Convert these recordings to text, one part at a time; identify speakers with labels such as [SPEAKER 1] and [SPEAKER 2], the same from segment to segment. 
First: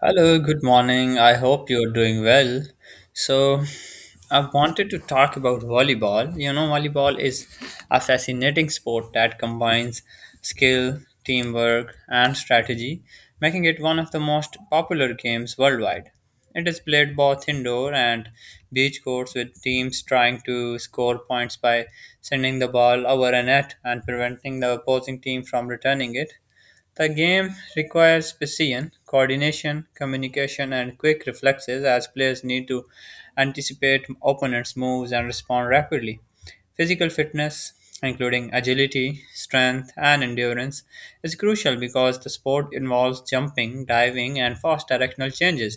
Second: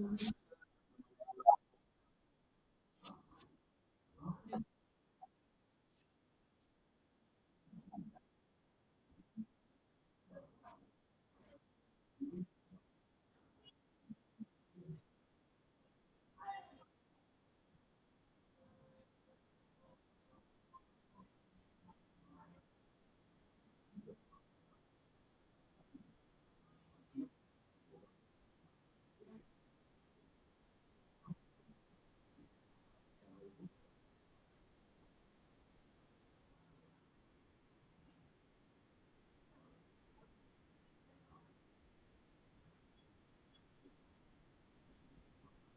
[SPEAKER 1] Hello, good morning. I hope you're doing well. So, I wanted to talk about volleyball. Volleyball is a fascinating sport that combines skill, teamwork, and strategy, making it one of the most popular games worldwide. It is played both indoor and beach courts with teams trying to score points by sending the ball over a net and preventing the opposing team from returning it. The game requires precision, coordination, communication, and quick reflexes as players need to anticipate opponents' moves and respond rapidly. Physical fitness, including agility, strength, and endurance, is crucial because the sport involves jumping, diving, and fast directional changes.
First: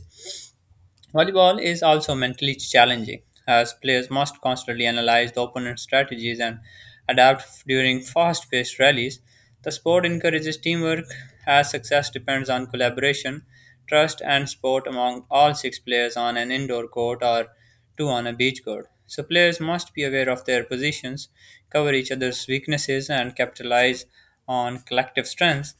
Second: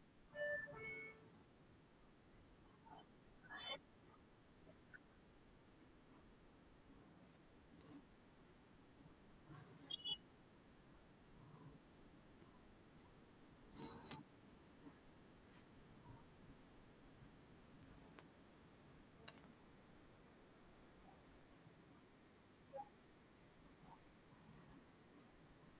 [SPEAKER 1] Volleyball is also mentally challenging, as players must constantly analyze the opponent's strategies and during fast paced rallies. The sport encourages teamwork, as success depends on collaboration, trust, and support among all six players on an indoor court or two on a beach court. So, players must be aware of their positions, cover each other's weaknesses, and capitalize on collective strengths.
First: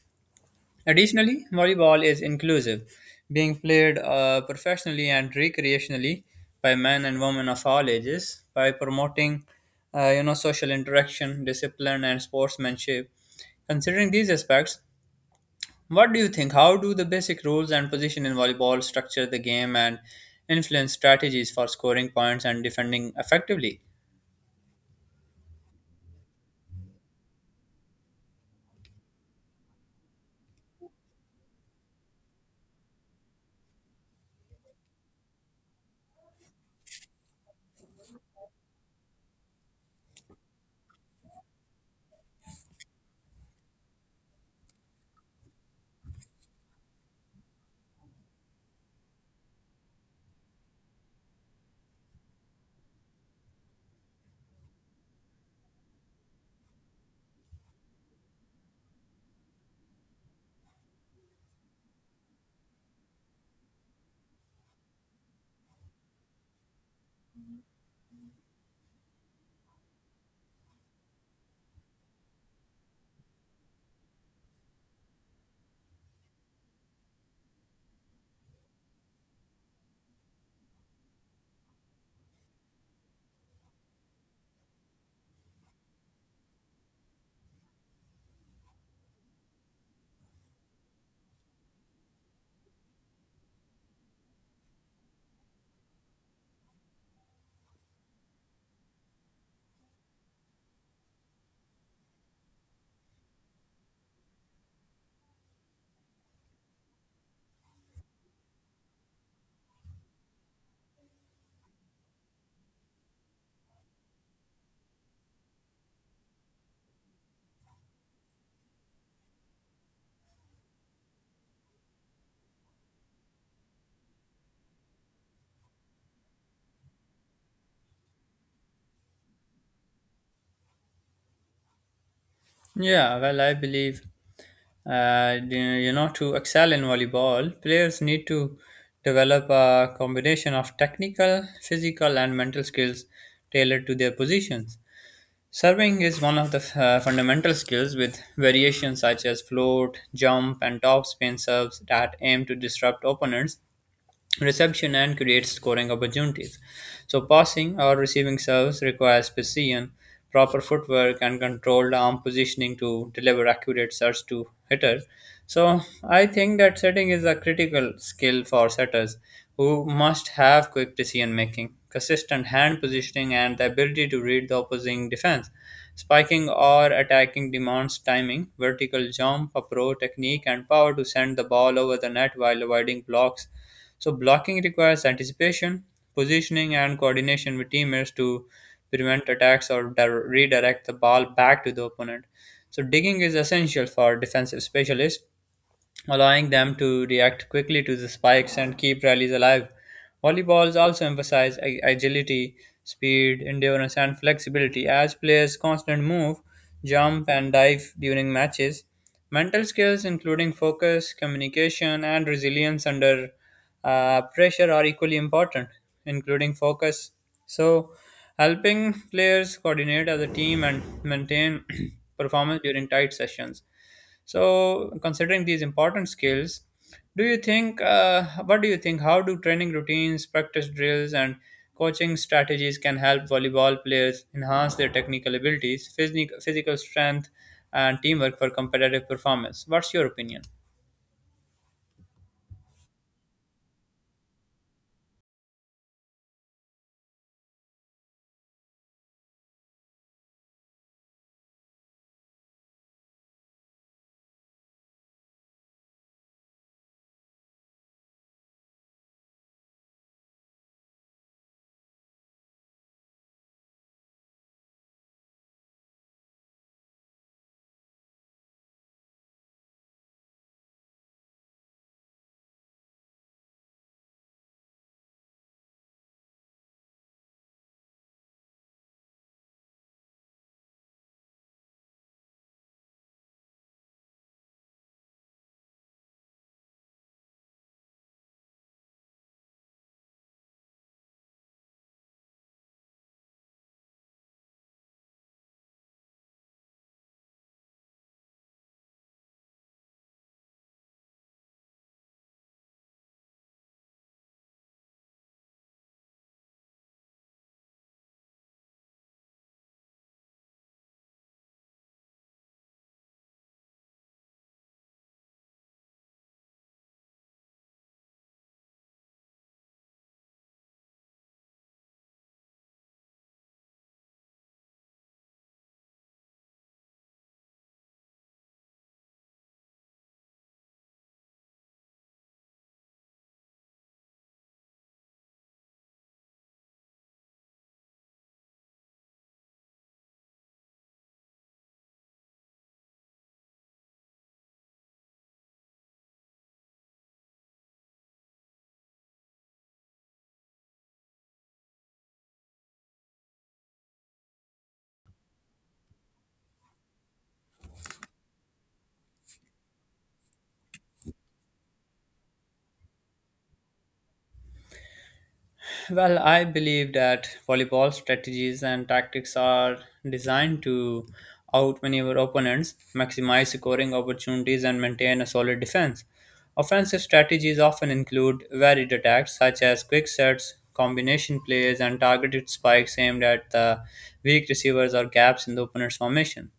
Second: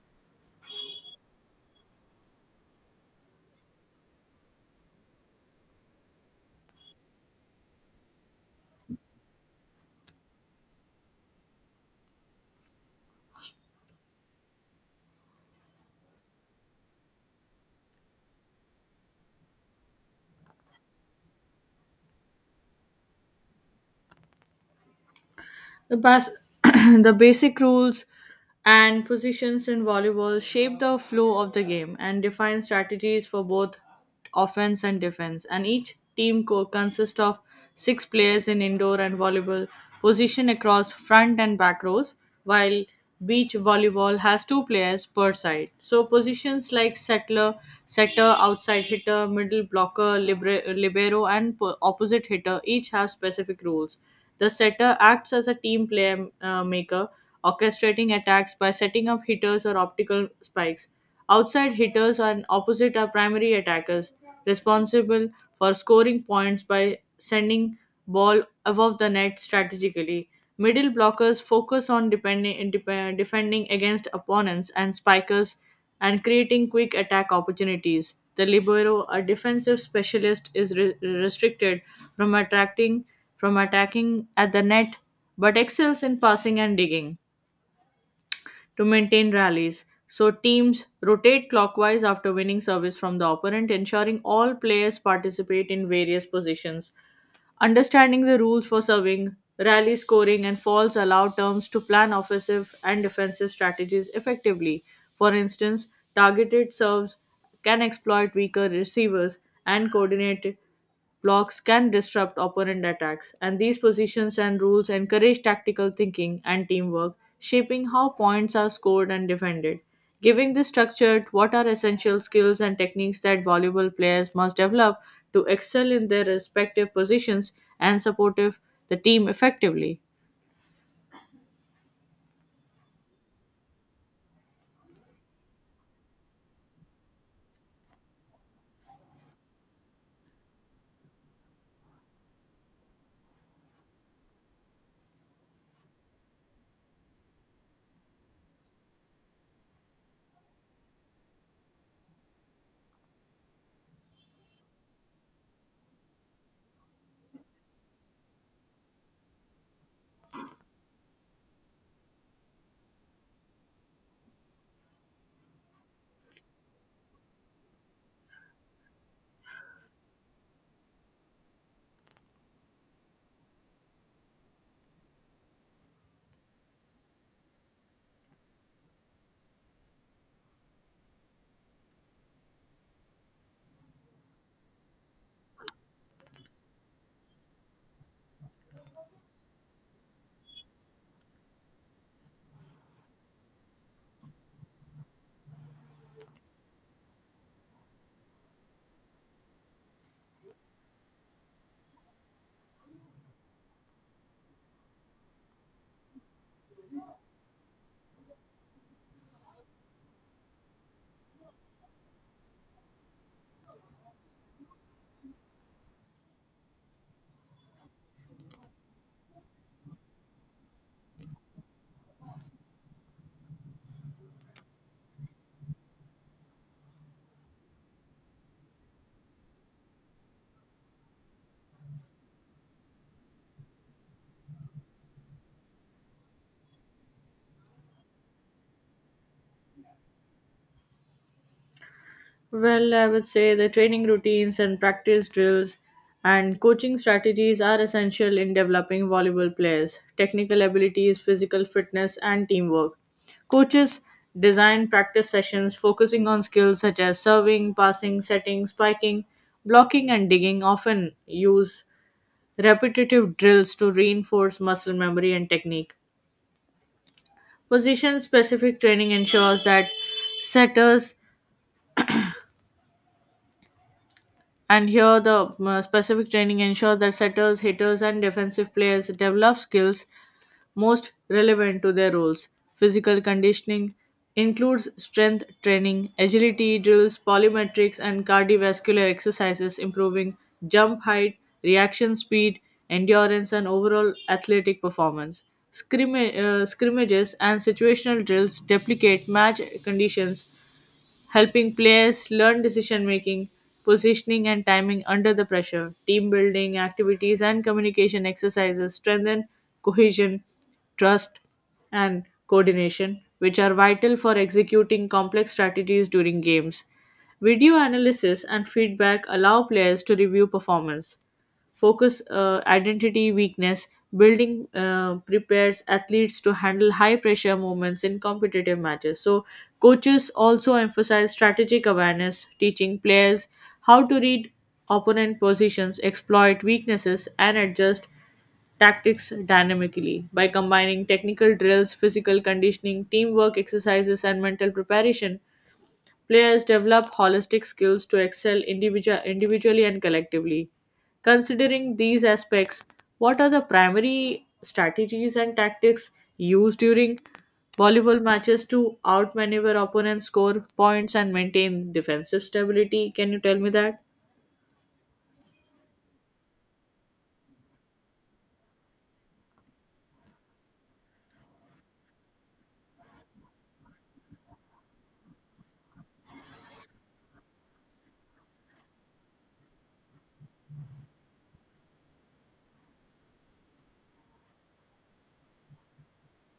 [SPEAKER 1] Additionally, volleyball is inclusive, being played professionally and recreationally by men and women of all ages by promoting social interaction, discipline and sportsmanship. Considering these aspects, what do you think? How do the basic rules and position in volleyball structure the game and influence strategies for scoring points and defending effectively?
[SPEAKER 2] The, bas- the basic rules and positions in volleyball shape the flow of the game and define strategies for both offense and defense. And each team consists of six players in indoor and volleyball position across front and back rows, while beach volleyball has two players per side. So positions like setter, outside hitter, middle blocker, libero, and opposite hitter each have specific rules. The setter acts as a team player maker, orchestrating attacks by setting up hitters or optical spikes. Outside hitters and opposite are primary attackers, responsible for scoring points by sending ball above the net strategically. Middle blockers focus on defending against opponents and spikers, and creating quick attack opportunities. The libero, a defensive specialist, is restricted from attracting from attacking at the net, but excels in passing and digging to maintain rallies. So teams rotate clockwise after winning service from the opponent, ensuring all players participate in various positions. Understanding the rules for serving, rally scoring, and falls allow terms to plan offensive and defensive strategies effectively. For instance, targeted serves can exploit weaker receivers, and coordinated blocks can disrupt opponent attacks. And these positions and rules encourage tactical thinking and teamwork, shaping how points are scored and defended. Giving this structure, what are essential skills and techniques that volleyball players must develop to excel in their respective positions and supportive the team effectively?
[SPEAKER 1] Yeah, well, I believe to excel in volleyball, players need to develop a combination of technical, physical, and mental skills tailored to their positions. Serving is one of the fundamental skills with variations such as float, jump, and topspin serves that aim to disrupt opponents reception and creates scoring opportunities. So, passing or receiving serves requires precision, proper footwork, and controlled arm positioning to deliver accurate serves to hitter. So, I think that setting is a critical skill for setters who must have quick decision making, consistent hand positioning, and the ability to read the opposing defense. Spiking or attacking demands timing, vertical jump, approach technique, and power to send the ball over the net while avoiding blocks so blocking requires anticipation, positioning, and coordination with teammates to prevent attacks or redirect the ball back to the opponent. So digging is essential for defensive specialists allowing them to react quickly to the spikes and keep rallies alive. Volleyballs also emphasize agility, speed, endurance, and flexibility as players constantly move, jump, and dive during matches. Mental skills, including focus, communication, and resilience under pressure, are equally important, including focus. So, helping players coordinate as a team and maintain performance during tight sessions. So, considering these important skills, what do you think, how do training routines, practice drills, and coaching strategies can help volleyball players enhance their technical abilities, physical strength, and teamwork for competitive performance? What's your opinion?
[SPEAKER 2] Well, I would say the training routines and practice drills and coaching strategies are essential in developing volleyball players, technical abilities, physical fitness, and teamwork. Coaches design practice sessions focusing on skills such as serving, passing, setting, spiking, blocking, and digging, often use repetitive drills to reinforce muscle memory and technique. Position specific training ensures that setters and here the specific training ensures that setters, hitters, and defensive players develop skills most relevant to their roles. Physical conditioning includes strength training, agility drills, polymetrics, and cardiovascular exercises, improving jump height, reaction speed, endurance, and overall athletic performance. Scrimmages and situational drills deprecate match conditions, helping players learn decision making, positioning, and timing under the pressure. Team building activities and communication exercises strengthen cohesion, trust, and coordination, which are vital for executing complex strategies during games. Video analysis and feedback allow players to review performance, focus identity weakness, building prepares athletes to handle high pressure moments in competitive matches. So coaches also emphasize strategic awareness, teaching players how to read opponent positions, exploit weaknesses, and adjust tactics dynamically by combining technical drills, physical conditioning, teamwork exercises, and mental preparation. Players develop holistic skills to excel individually and collectively. Considering these aspects, what are the primary strategies and tactics used during volleyball matches to outmaneuver opponents, score points, and maintain defensive stability? Can you tell me that?
[SPEAKER 1] Well, I believe that volleyball strategies and tactics are designed to outmaneuver opponents, maximize scoring opportunities, and maintain a solid defense. Offensive strategies often include varied attacks such as quick sets, combination plays, and targeted spikes aimed at the weak receivers or gaps in the opponent's formation.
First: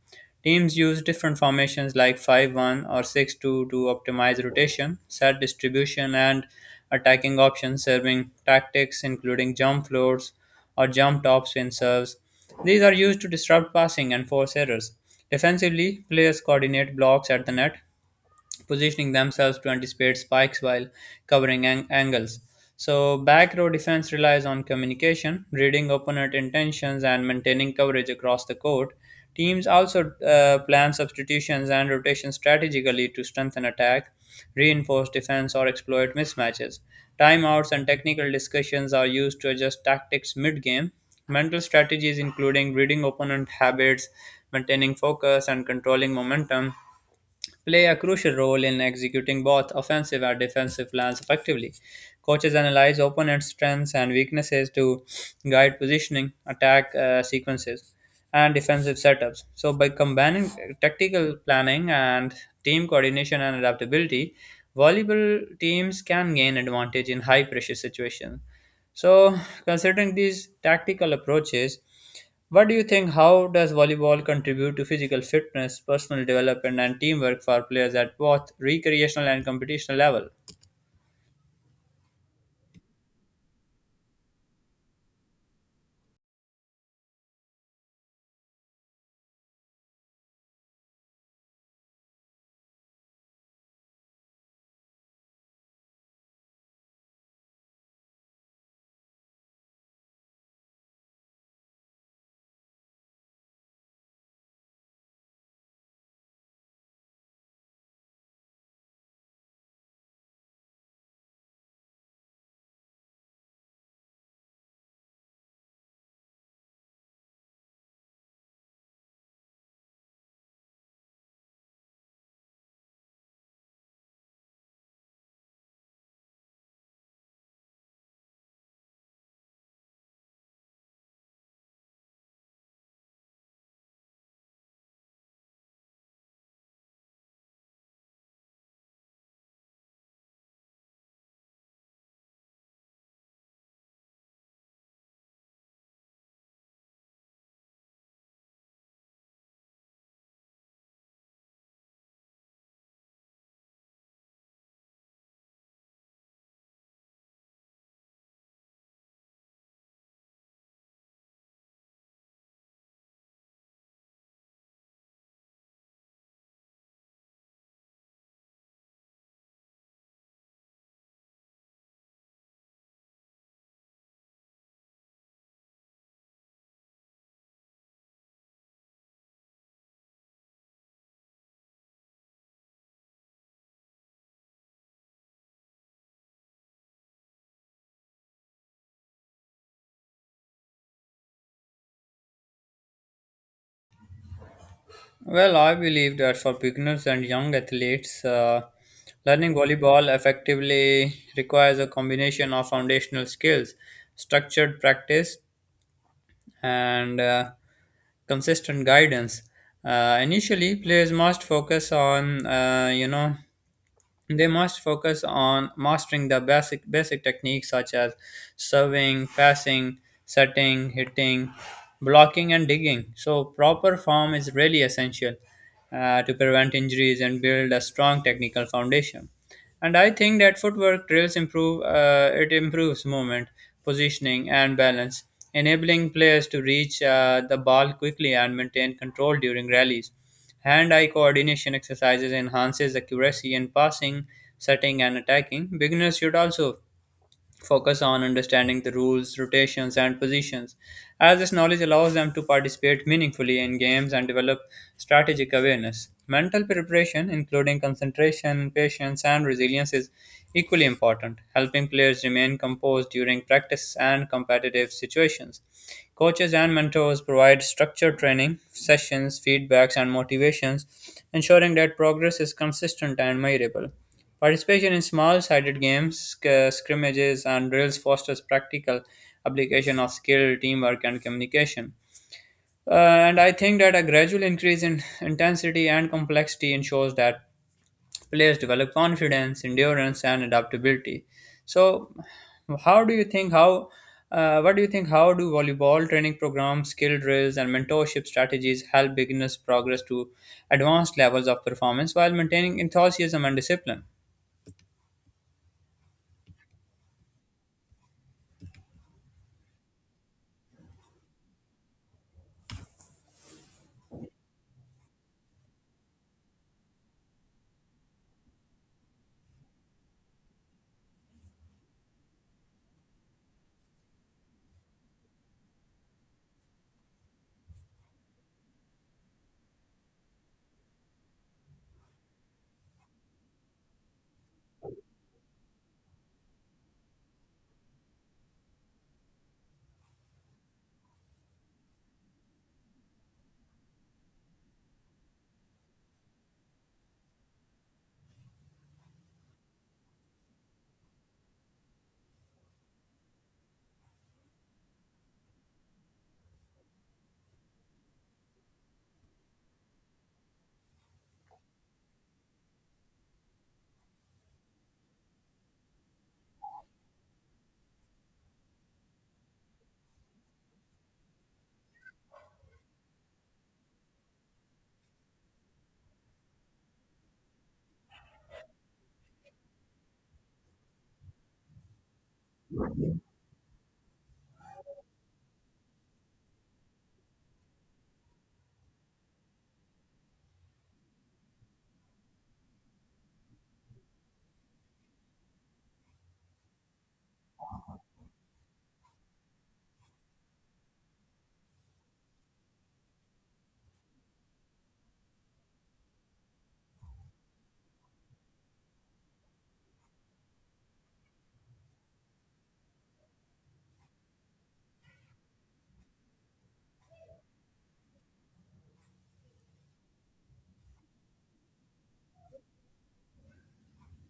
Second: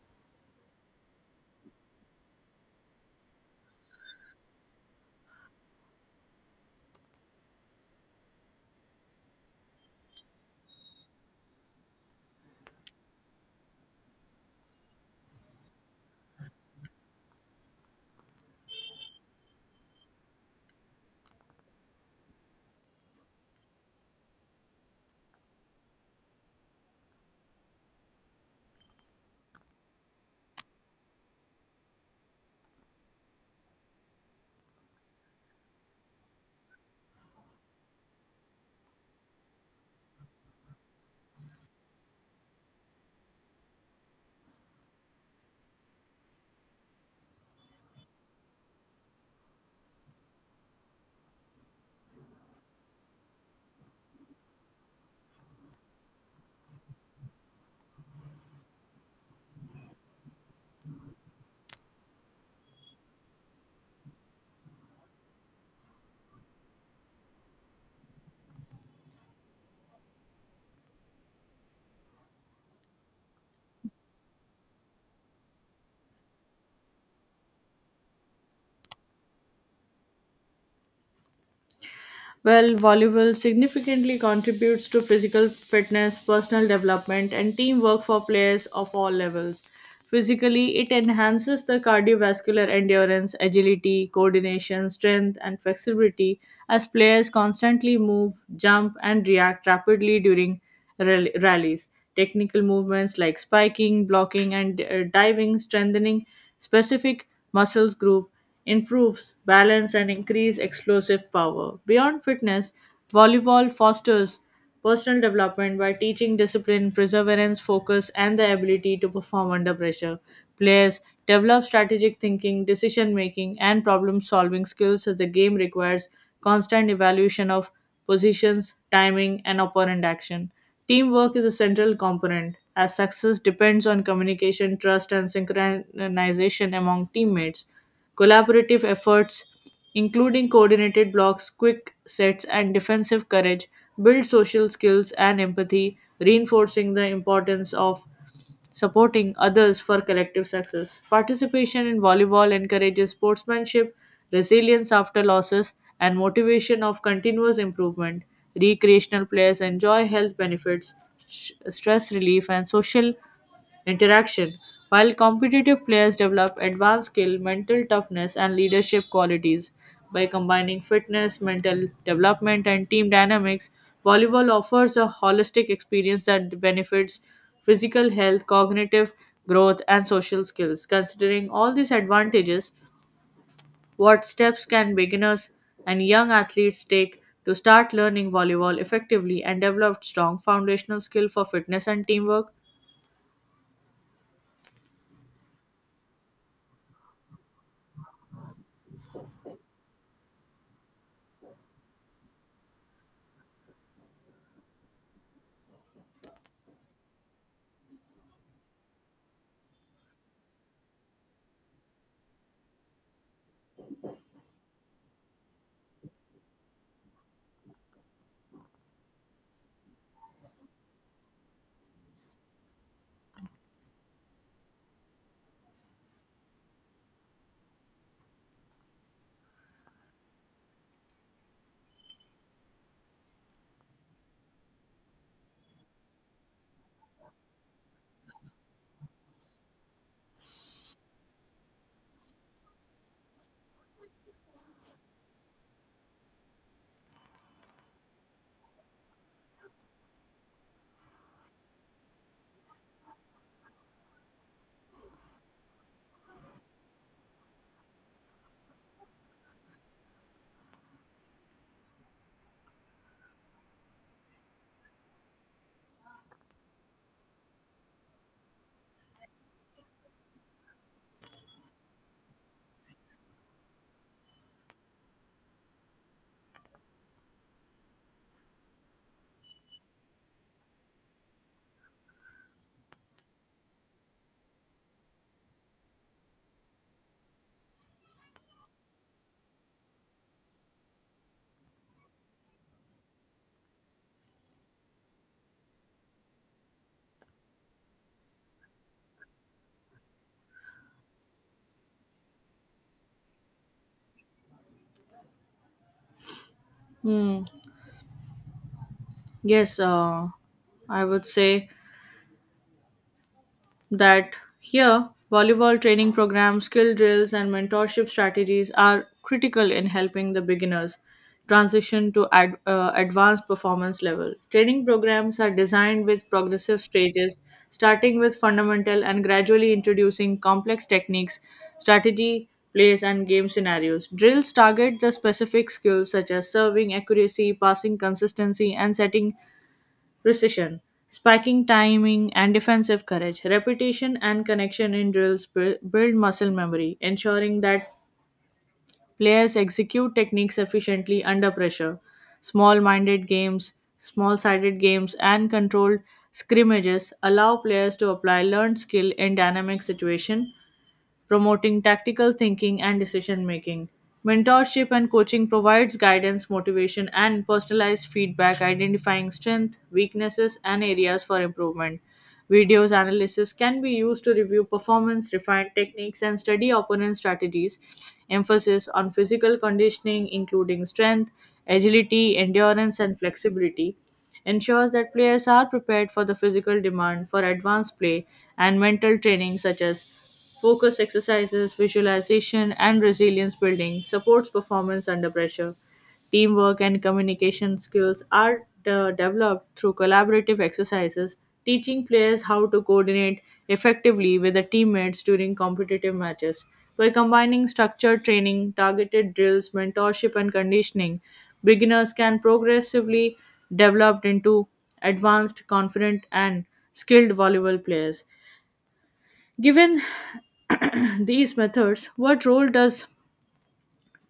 [SPEAKER 1] Teams use different formations like 5-1 or 6-2 to optimize rotation, set distribution, and attacking options, serving tactics including jump floors or jump top spin serves. These are used to disrupt passing and force errors. Defensively, players coordinate blocks at the net, positioning themselves to anticipate spikes while covering angles. So, back row defense relies on communication, reading opponent intentions, and maintaining coverage across the court. Teams also plan substitutions and rotations strategically to strengthen attack, reinforce defense, or exploit mismatches. Timeouts and technical discussions are used to adjust tactics mid game. Mental strategies, including reading opponent habits, maintaining focus, and controlling momentum, play a crucial role in executing both offensive and defensive plans effectively. Coaches analyze opponents' strengths and weaknesses to guide positioning, attack sequences, and defensive setups. So, by combining tactical planning and team coordination and adaptability, volleyball teams can gain advantage in high pressure situations. So, considering these tactical approaches, what do you think? How does volleyball contribute to physical fitness, personal development, and teamwork for players at both recreational and competitional level?
[SPEAKER 2] Well, volleyball significantly contributes to physical fitness, personal development, and teamwork for players of all levels. Physically, it enhances the cardiovascular endurance, agility, coordination, strength, and flexibility as players constantly move, jump, and react rapidly during rallies. Technical movements like spiking, blocking, and diving strengthening specific muscles group improves balance and increase explosive power. Beyond fitness, volleyball fosters personal development by teaching discipline, perseverance, focus, and the ability to perform under pressure. Players develop strategic thinking, decision making, and problem solving skills, as the game requires constant evaluation of positions, timing, and opponent action. Teamwork is a central component, as success depends on communication, trust, and synchronization among teammates. Collaborative efforts, including coordinated blocks, quick sets, and defensive courage, build social skills and empathy, reinforcing the importance of supporting others for collective success. Participation in volleyball encourages sportsmanship, resilience after losses, and motivation of continuous improvement. Recreational players enjoy health benefits, stress relief, and social interaction, while competitive players develop advanced skill, mental toughness, and leadership qualities. By combining fitness, mental development, and team dynamics, volleyball offers a holistic experience that benefits physical health, cognitive growth, and social skills. Considering all these advantages, what steps can beginners and young athletes take to start learning volleyball effectively and develop strong foundational skill for fitness and teamwork?
[SPEAKER 1] Well, I believe that for beginners and young athletes, learning volleyball effectively requires a combination of foundational skills, structured practice, and consistent guidance. Initially, players must focus on, you know, They must focus on mastering the basic basic techniques such as serving, passing, setting, hitting, blocking, and digging. So proper form is really essential to prevent injuries and build a strong technical foundation. And I think that footwork drills improve it improves movement, positioning, and balance, enabling players to reach the ball quickly and maintain control during rallies. Hand-eye coordination exercises enhances accuracy in passing, setting, and attacking. Beginners should also focus on understanding the rules, rotations, and positions, as this knowledge allows them to participate meaningfully in games and develop strategic awareness. Mental preparation, including concentration, patience, and resilience, is equally important, helping players remain composed during practice and competitive situations. Coaches and mentors provide structured training, sessions, feedbacks, and motivations, ensuring that progress is consistent and measurable. Participation in small-sided games, scrimmages, and drills fosters practical application of skill, teamwork, and communication. And I think that a gradual increase in intensity and complexity ensures that players develop confidence, endurance, and adaptability. So, how do you think how what do you think how do volleyball training programs, skill drills, and mentorship strategies help beginners progress to advanced levels of performance while maintaining enthusiasm and discipline?
[SPEAKER 2] Hmm. Yes, I would say that here volleyball training programs, skill drills, and mentorship strategies are critical in helping the beginners transition to advanced performance level. Training programs are designed with progressive stages, starting with fundamental and gradually introducing complex techniques, strategy, plays, and game scenarios. Drills target the specific skills such as serving accuracy, passing consistency, and setting precision, spiking timing, and defensive courage. Repetition and connection in drills build muscle memory, ensuring that players execute techniques efficiently under pressure. Small sided games and controlled scrimmages allow players to apply learned skill in dynamic situations, promoting tactical thinking and decision making. Mentorship and coaching provides guidance, motivation, and personalized feedback, identifying strengths, weaknesses, and areas for improvement. Videos analysis can be used to review performance, refine techniques, and study opponent strategies. Emphasis on physical conditioning, including strength, agility, endurance, and flexibility, ensures that players are prepared for the physical demand for advanced play, and mental training, such as focus exercises, visualization, and resilience building supports performance under pressure. Teamwork and communication skills are developed through collaborative exercises, teaching players how to coordinate effectively with their teammates during competitive matches. By combining structured training, targeted drills, mentorship, and conditioning, beginners can progressively develop into advanced, confident, and skilled volleyball players. Given these methods, what role does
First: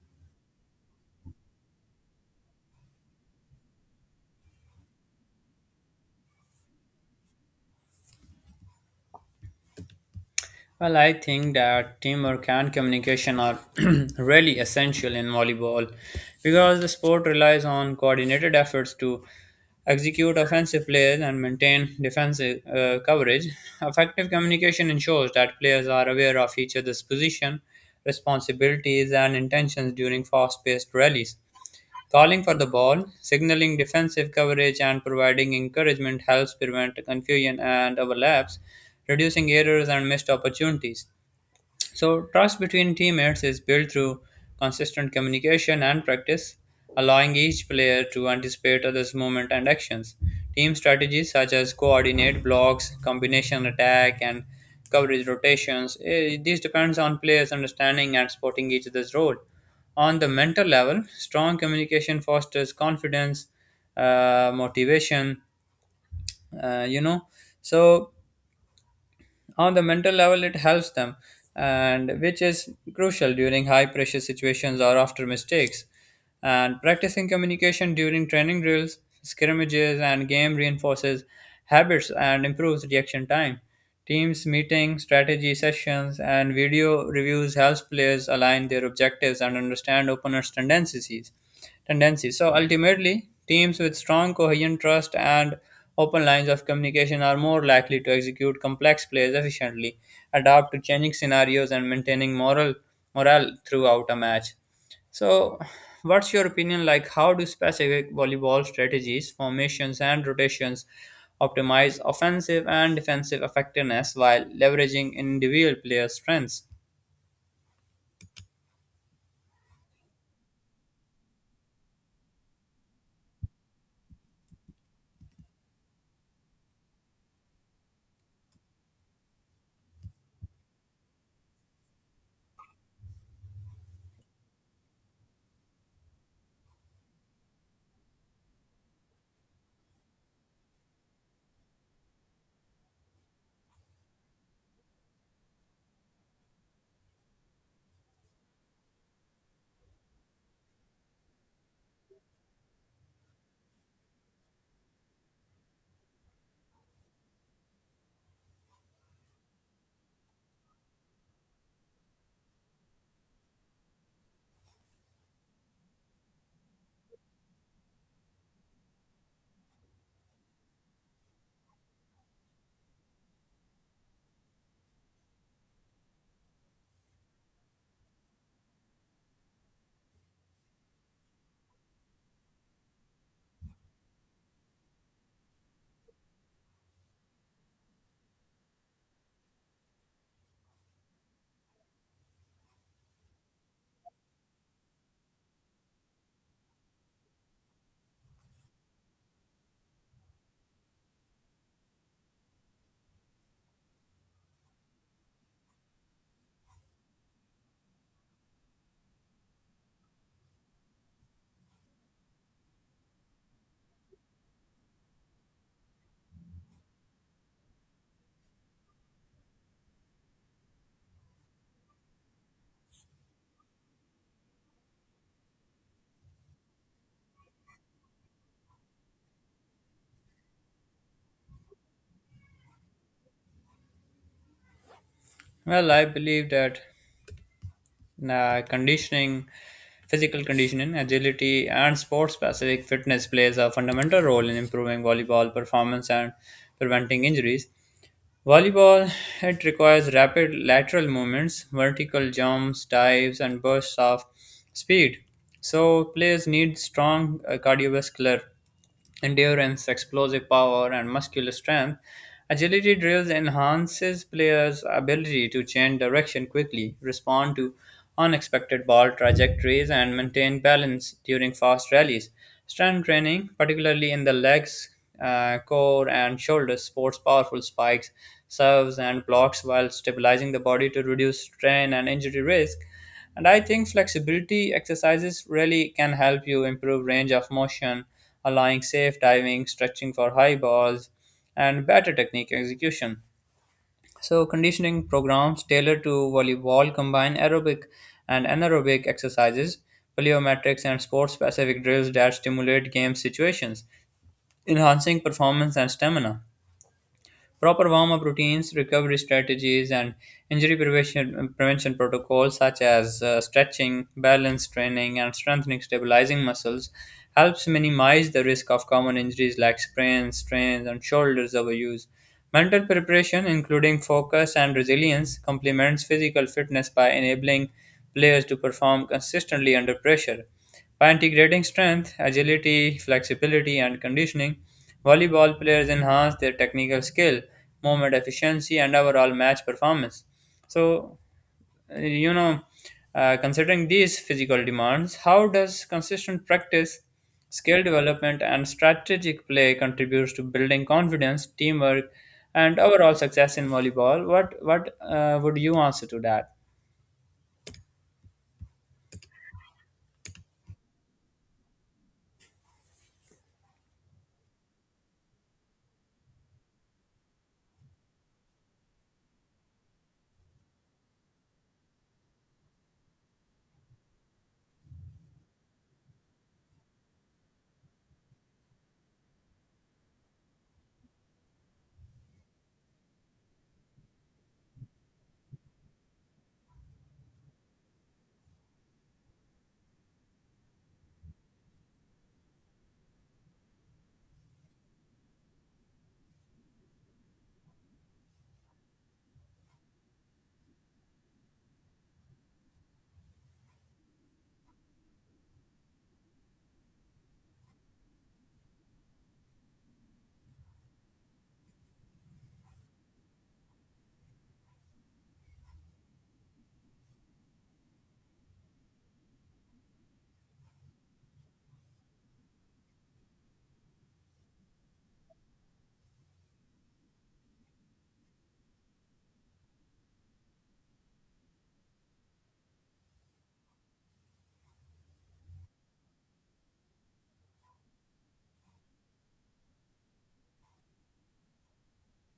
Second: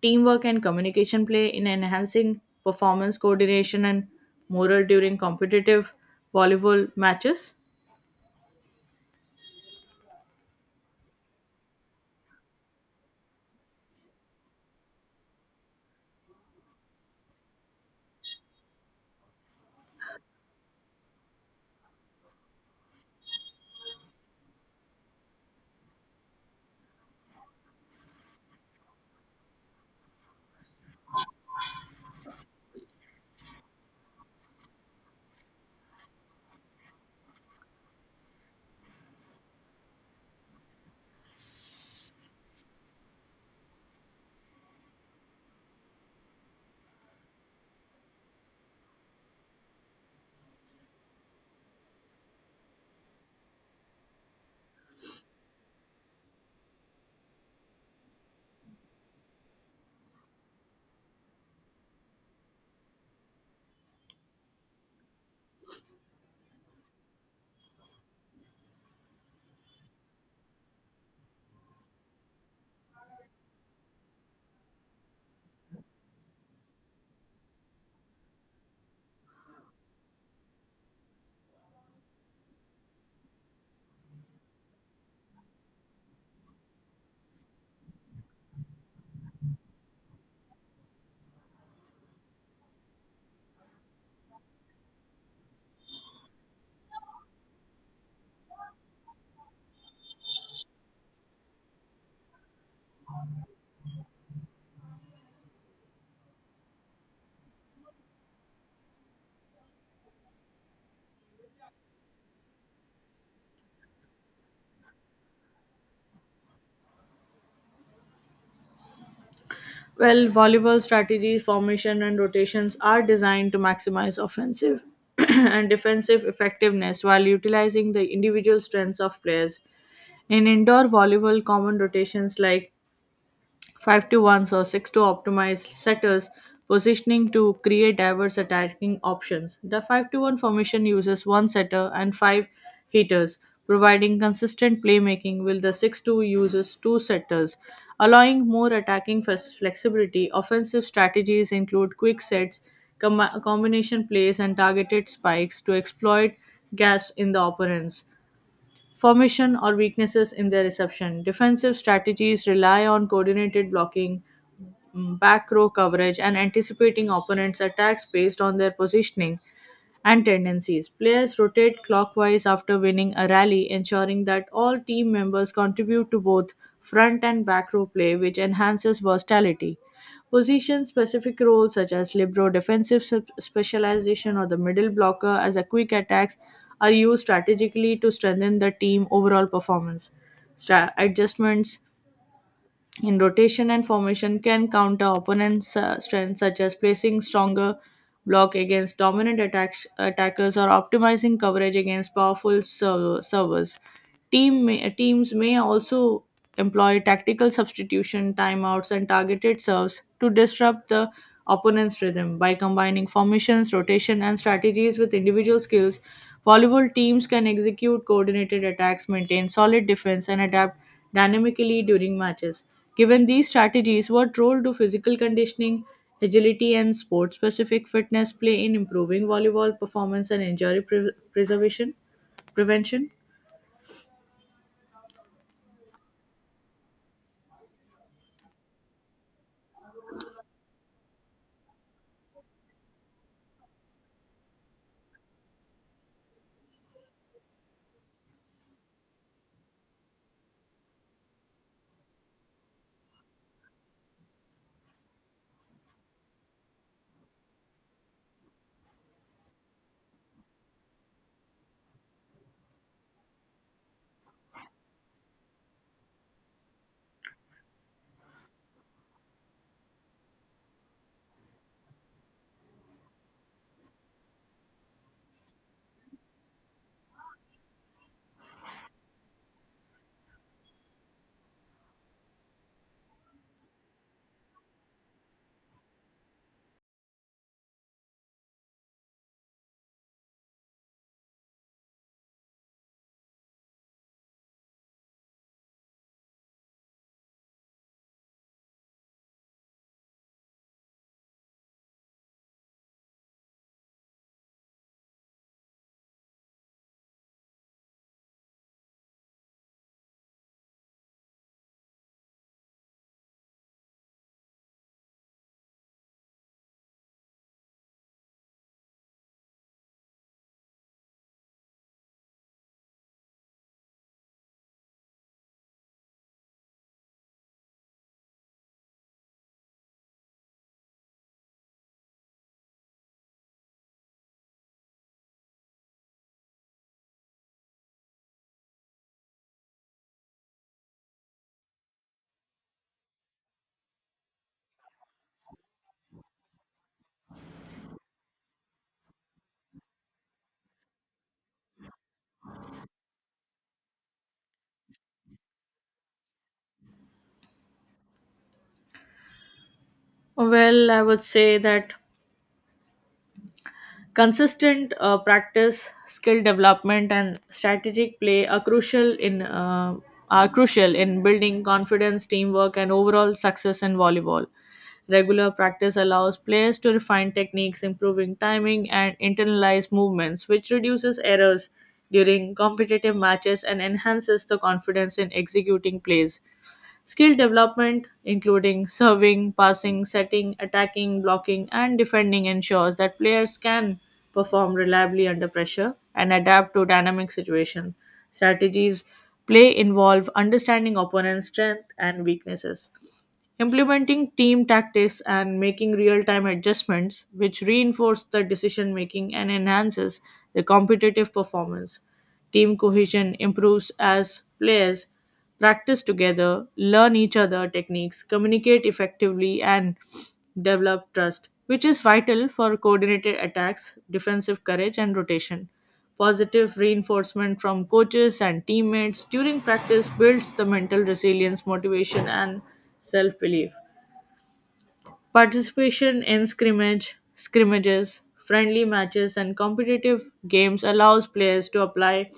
[SPEAKER 2] teamwork and communication play in enhancing performance, coordination, and morale during competitive volleyball matches?
[SPEAKER 1] Well, I think that teamwork and communication are really essential in volleyball because the sport relies on coordinated efforts to execute offensive plays and maintain defensive coverage. Effective communication ensures that players are aware of each other's position, responsibilities, and intentions during fast paced rallies. Calling for the ball, signaling defensive coverage, and providing encouragement helps prevent confusion and overlaps, reducing errors and missed opportunities. So, trust between teammates is built through consistent communication and practice, allowing each player to anticipate others' movement and actions. Team strategies such as coordinate blocks, combination attack, and coverage rotations, eh, these depends on players' understanding and supporting each other's role. On the mental level, strong communication fosters confidence, motivation, uh, you know. So, on the mental level it helps them and which is crucial during high pressure situations or after mistakes and practicing communication during training drills, scrimmages, and game reinforces habits and improves reaction time. Teams meeting, strategy sessions, and video reviews helps players align their objectives and understand opponents' tendencies. Tendencies. So ultimately, teams with strong, coherent trust and open lines of communication are more likely to execute complex plays efficiently, adapt to changing scenarios, and maintaining morale throughout a match. So, what's your opinion like? How do specific volleyball strategies, formations, and rotations optimize offensive and defensive effectiveness while leveraging individual player strengths?
[SPEAKER 2] Well, volleyball strategies, formation, and rotations are designed to maximize offensive and defensive effectiveness while utilizing the individual strengths of players. In indoor volleyball, common rotations like 5 to 1s or 6 to optimize setters positioning to create diverse attacking options. The 5 to 1 formation uses one setter and five hitters, providing consistent playmaking, while the 6-2 uses two setters, allowing more attacking flexibility. Offensive strategies include quick sets, combination plays, and targeted spikes to exploit gaps in the opponents formation, or weaknesses in their reception. Defensive strategies rely on coordinated blocking, back row coverage, and anticipating opponents' attacks based on their positioning and tendencies. Players rotate clockwise after winning a rally, ensuring that all team members contribute to both front and back row play, which enhances versatility. Position specific roles such as libero defensive specialization or the middle blocker as a quick attacks are used strategically to strengthen the team overall performance. Adjustments in rotation and formation can counter opponents' strengths, such as placing stronger block against dominant attackers or optimizing coverage against powerful servers. Teams may also employ tactical substitution, timeouts, and targeted serves to disrupt the opponent's rhythm. By combining formations, rotation, and strategies with individual skills, volleyball teams can execute coordinated attacks, maintain solid defense, and adapt dynamically during matches. Given these strategies, what role do physical conditioning, agility, and sport specific fitness play in improving volleyball performance and injury pre- preservation prevention?
[SPEAKER 1] Well, I believe that uh, conditioning, physical conditioning, agility, and sport specific fitness plays a fundamental role in improving volleyball performance and preventing injuries. Volleyball it requires rapid lateral movements, vertical jumps, dives, and bursts of speed. So players need strong cardiovascular endurance, explosive power, and muscular strength. Agility drills enhances players' ability to change direction quickly, respond to unexpected ball trajectories, and maintain balance during fast rallies. Strength training, particularly in the legs, core, and shoulders, supports powerful spikes, serves, and blocks while stabilizing the body to reduce strain and injury risk. And I think flexibility exercises really can help you improve range of motion, allowing safe diving, stretching for high balls, and better technique execution. So, conditioning programs tailored to volleyball combine aerobic and anaerobic exercises, plyometrics, and sport specific drills that stimulate game situations, enhancing performance and stamina. Proper warm up routines, recovery strategies, and prevention protocols such as stretching, balance training, and strengthening stabilizing muscles helps minimize the risk of common injuries like sprains, strains, and shoulders overuse. Mental preparation, including focus and resilience, complements physical fitness by enabling players to perform consistently under pressure. By integrating strength, agility, flexibility, and conditioning, volleyball players enhance their technical skill, movement efficiency, and overall match performance. So, uh, you know, considering these physical demands, how does consistent practice, skill development, and strategic play contributes to building confidence, teamwork, and overall success in volleyball? What would you answer to that?
[SPEAKER 2] Well, I would say that consistent practice, skill development, and strategic play are crucial in building confidence, teamwork, and overall success in volleyball. Regular practice allows players to refine techniques, improving timing, and internalize movements, which reduces errors during competitive matches and enhances the confidence in executing plays. Skill development, including serving, passing, setting, attacking, blocking, and defending, ensures that players can perform reliably under pressure and adapt to dynamic situations. Strategies play involve understanding opponents' strengths and weaknesses, implementing team tactics, and making real-time adjustments, which reinforce the decision making and enhances the competitive performance. Team cohesion improves as players practice together, learn each other techniques, communicate effectively, and develop trust, which is vital for coordinated attacks, defensive courage, and rotation. Positive reinforcement from coaches and teammates during practice builds the mental resilience, motivation, and self belief. Participation in scrimmages, friendly matches, and competitive games allows players to apply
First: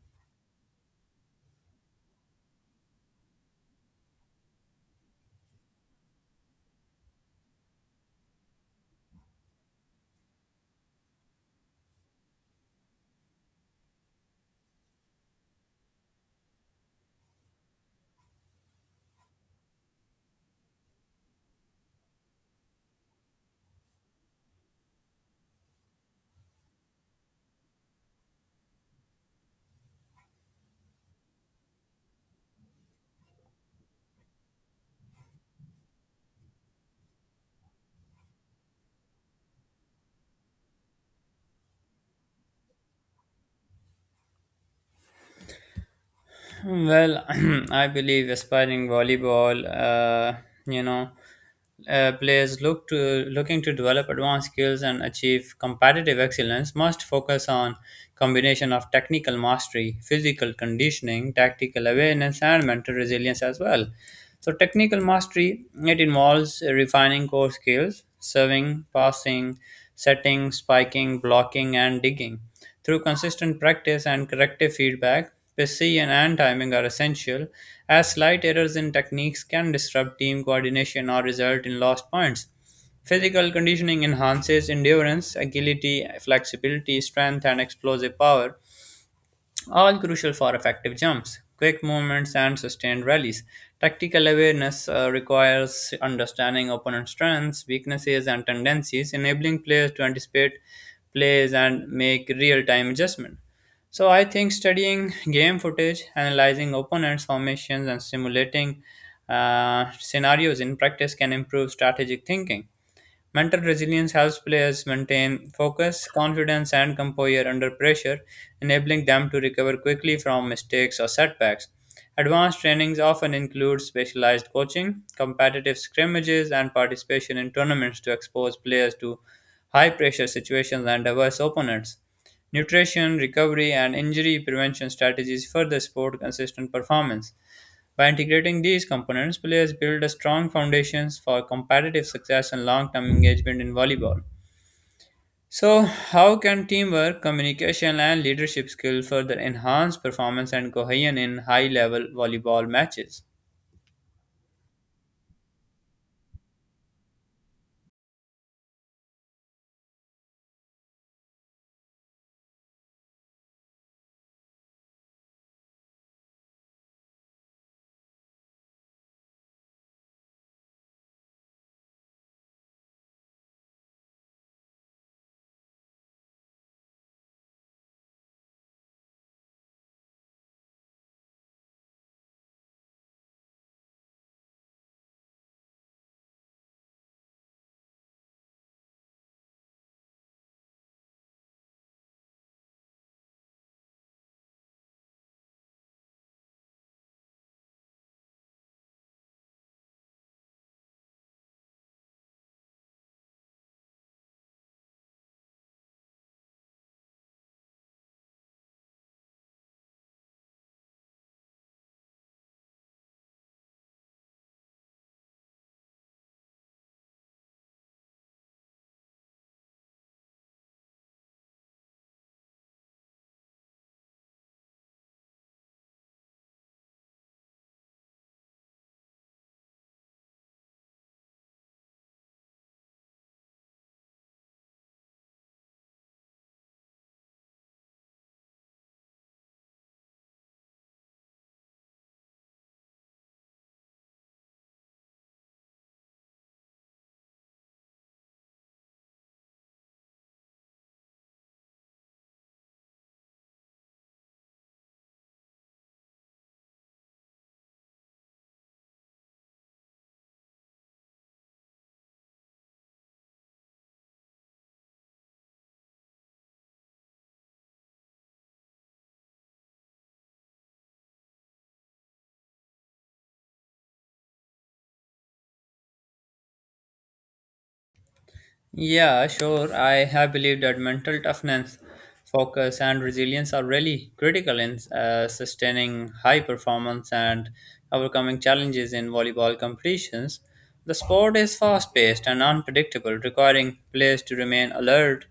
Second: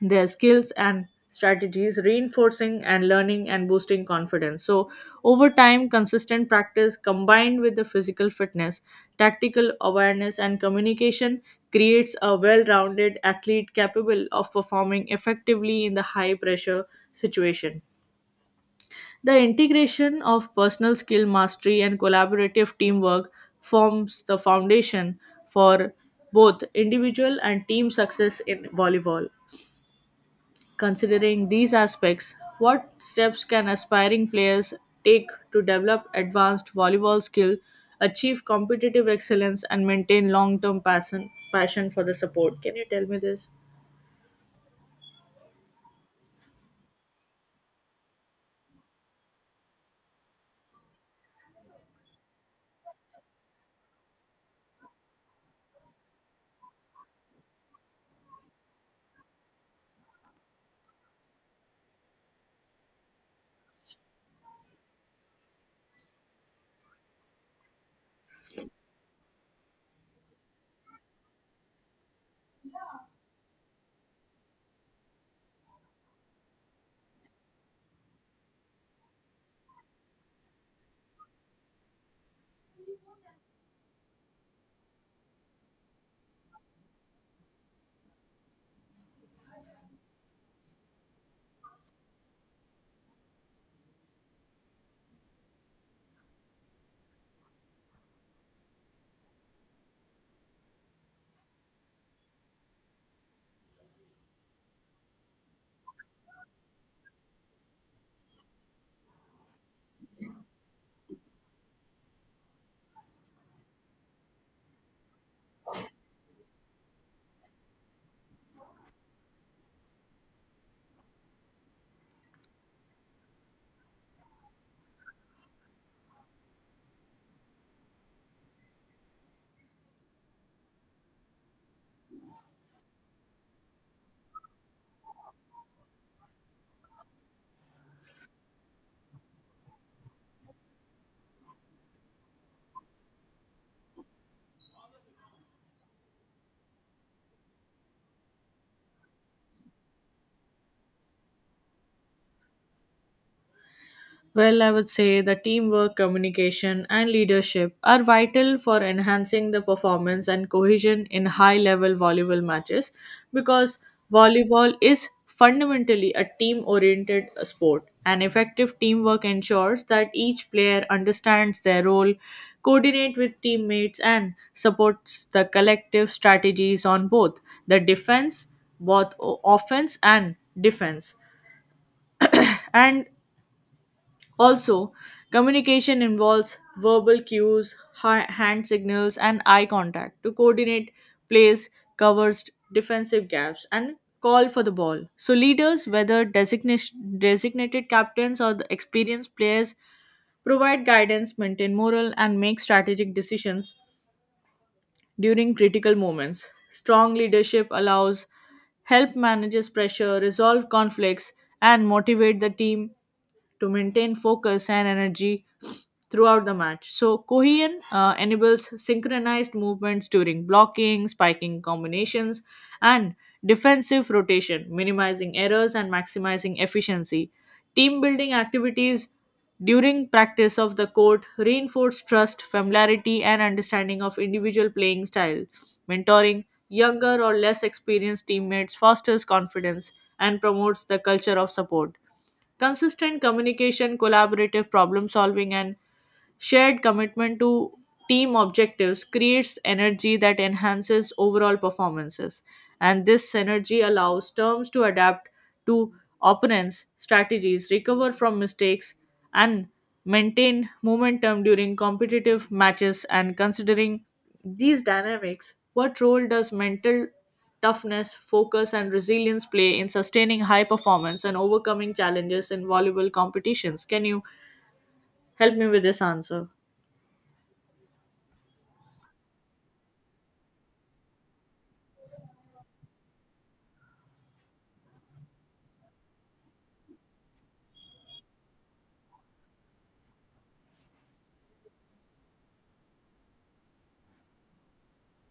[SPEAKER 2] their skills and strategies, reinforcing and learning and boosting confidence. So, over time, consistent practice combined with the physical fitness, tactical awareness, and communication creates a well rounded athlete capable of performing effectively in the high pressure situation. The integration of personal skill mastery and collaborative teamwork forms the foundation for both individual and team success in volleyball. Considering these aspects, what steps can aspiring players take to develop advanced volleyball skill, achieve competitive excellence, and maintain long term passion for the sport? Can you tell me this?
[SPEAKER 1] Well, I believe aspiring volleyball, you know, players looking to develop advanced skills and achieve competitive excellence must focus on combination of technical mastery, physical conditioning, tactical awareness, and mental resilience as well. So technical mastery it involves refining core skills, serving, passing, setting, spiking, blocking, and digging. Through consistent practice and corrective feedback, precision and timing are essential, as slight errors in techniques can disrupt team coordination or result in lost points. Physical conditioning enhances endurance, agility, flexibility, strength, and explosive power, all crucial for effective jumps, quick movements, and sustained rallies. Tactical awareness requires understanding opponent strengths, weaknesses, and tendencies, enabling players to anticipate plays and make real time adjustment. So, I think studying game footage, analyzing opponents' formations, and simulating scenarios in practice can improve strategic thinking. Mental resilience helps players maintain focus, confidence, and composure under pressure, enabling them to recover quickly from mistakes or setbacks. Advanced trainings often include specialized coaching, competitive scrimmages, and participation in tournaments to expose players to high pressure situations and diverse opponents. Nutrition, recovery, and injury prevention strategies further support consistent performance. By integrating these components, players build a strong foundations for competitive success and long-term engagement in volleyball. So, how can teamwork, communication, and leadership skills further enhance performance and cohesion in high-level volleyball matches?
[SPEAKER 2] Well, I would say the teamwork, communication, and leadership are vital for enhancing the performance and cohesion in high level volleyball matches, because volleyball is fundamentally a team oriented sport. And effective teamwork ensures that each player understands their role, coordinate with teammates, and supports the collective strategies on the defense, both offense and defense. And also, communication involves verbal cues, hand signals, and eye contact to coordinate plays, covers, defensive gaps, and call for the ball. So, leaders, whether designated captains or the experienced players, provide guidance, maintain morale, and make strategic decisions during critical moments. Strong leadership allows, help manages pressure, resolve conflicts, and motivate the team to maintain focus and energy throughout the match. So, Kohian enables synchronized movements during blocking, spiking combinations, and defensive rotation, minimizing errors and maximizing efficiency. Team building activities during practice of the court reinforce trust, familiarity, and understanding of individual playing style. Mentoring younger or less experienced teammates fosters confidence and promotes the culture of support. Consistent communication, collaborative problem solving, and shared commitment to team objectives creates energy that enhances overall performances, and this synergy allows teams to adapt to opponents' strategies, recover from mistakes, and maintain momentum during competitive matches. And considering these dynamics, what role does mental toughness, focus, and resilience play in sustaining high performance and overcoming challenges in volleyball competitions? Can you help me with this answer?
[SPEAKER 1] Yeah, sure. I have believed that mental toughness, focus, and resilience are really critical in sustaining high performance and overcoming challenges in volleyball competitions. The sport is fast paced and unpredictable, requiring players to remain alert,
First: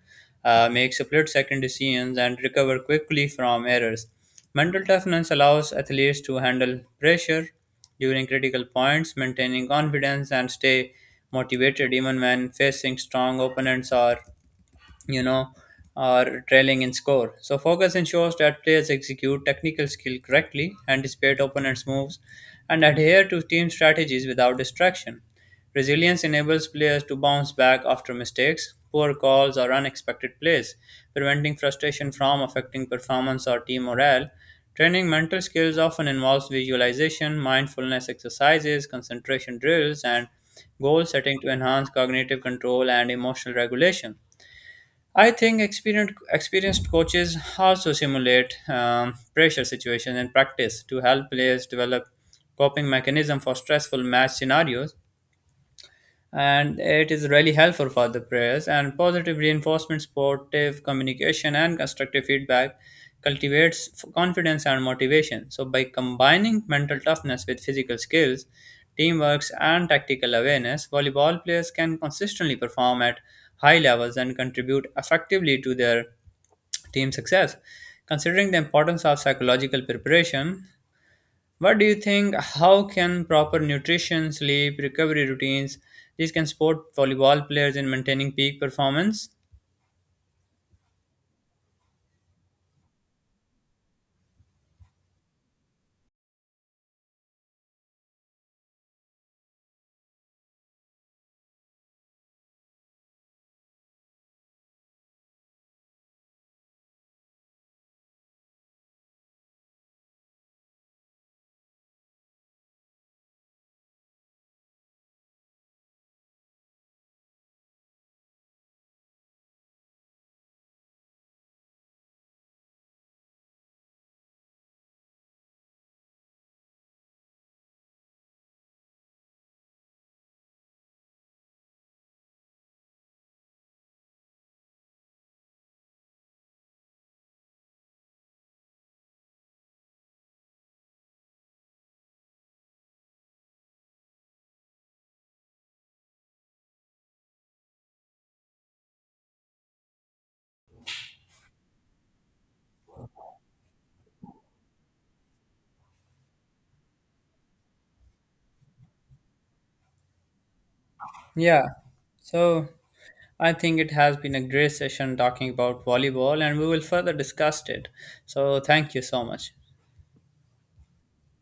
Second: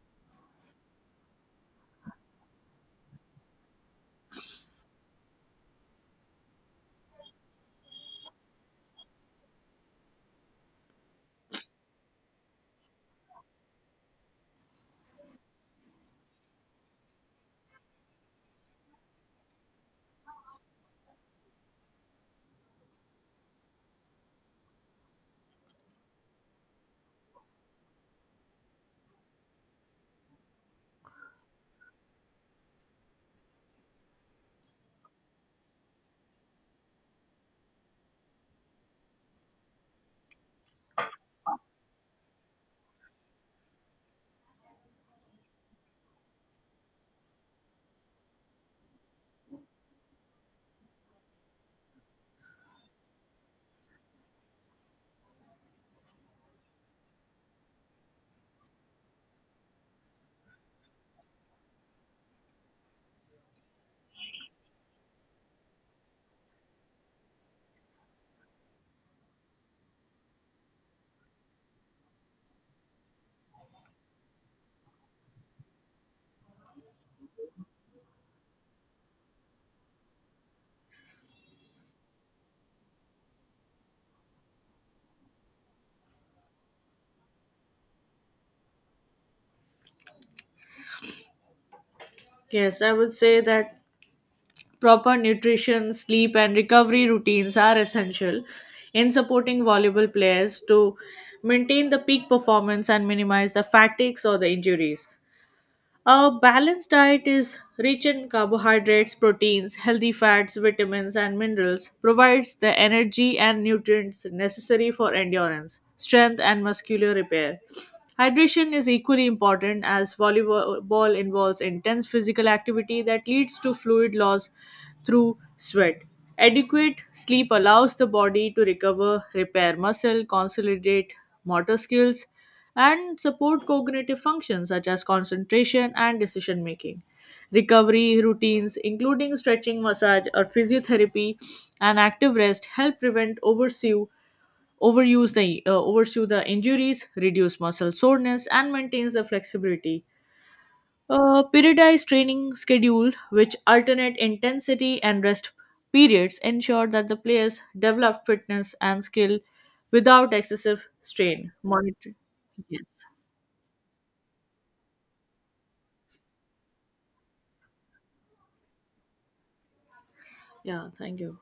[SPEAKER 1] make split second decisions, and recover quickly from errors. Mental toughness allows athletes to handle pressure during critical points, maintaining confidence and stay motivated even when facing strong opponents you know, or trailing in score. So focus ensures that players execute technical skill correctly, anticipate opponents' moves, and adhere to team strategies without distraction. Resilience enables players to bounce back after mistakes, poor calls, or unexpected plays, preventing frustration from affecting performance or team morale. Training mental skills often involves visualization, mindfulness exercises, concentration drills, and goal setting to enhance cognitive control and emotional regulation. I think experienced coaches also simulate pressure situations and practice to help players develop coping mechanism for stressful match scenarios and it is really helpful for the prayers and positive reinforcement supportive communication and constructive feedback cultivates confidence and motivation so by combining mental toughness with physical skills teamwork and tactical awareness volleyball players can consistently perform at high levels and contribute effectively to their team success. Considering the importance of psychological preparation, what do you think? How can proper nutrition, sleep, recovery routines, these can support volleyball players in maintaining peak performance?
[SPEAKER 2] Yes, I would say that proper nutrition, sleep, and recovery routines are essential in supporting volleyball players to maintain the peak performance and minimize the fatigues or the injuries. A balanced diet is rich in carbohydrates, proteins, healthy fats, vitamins, and minerals, provides the energy and nutrients necessary for endurance, strength, and muscular repair. Hydration is equally important, as volleyball involves intense physical activity that leads to fluid loss through sweat. Adequate sleep allows the body to recover, repair muscle, consolidate motor skills, and support cognitive functions such as concentration and decision making. Recovery routines, including stretching, massage, or physiotherapy, and active rest help prevent overuse the injuries, reduce muscle soreness, and maintains the flexibility. A periodized training schedule, which alternate intensity and rest periods, ensure that the players develop fitness and skill without excessive strain.
[SPEAKER 1] Yeah.
[SPEAKER 2] Monitor.
[SPEAKER 1] So
[SPEAKER 2] Yes.
[SPEAKER 1] I think it has been a great session talking about volleyball, and we will further discuss it. So thank you so much.
[SPEAKER 2] Yeah. Thank you.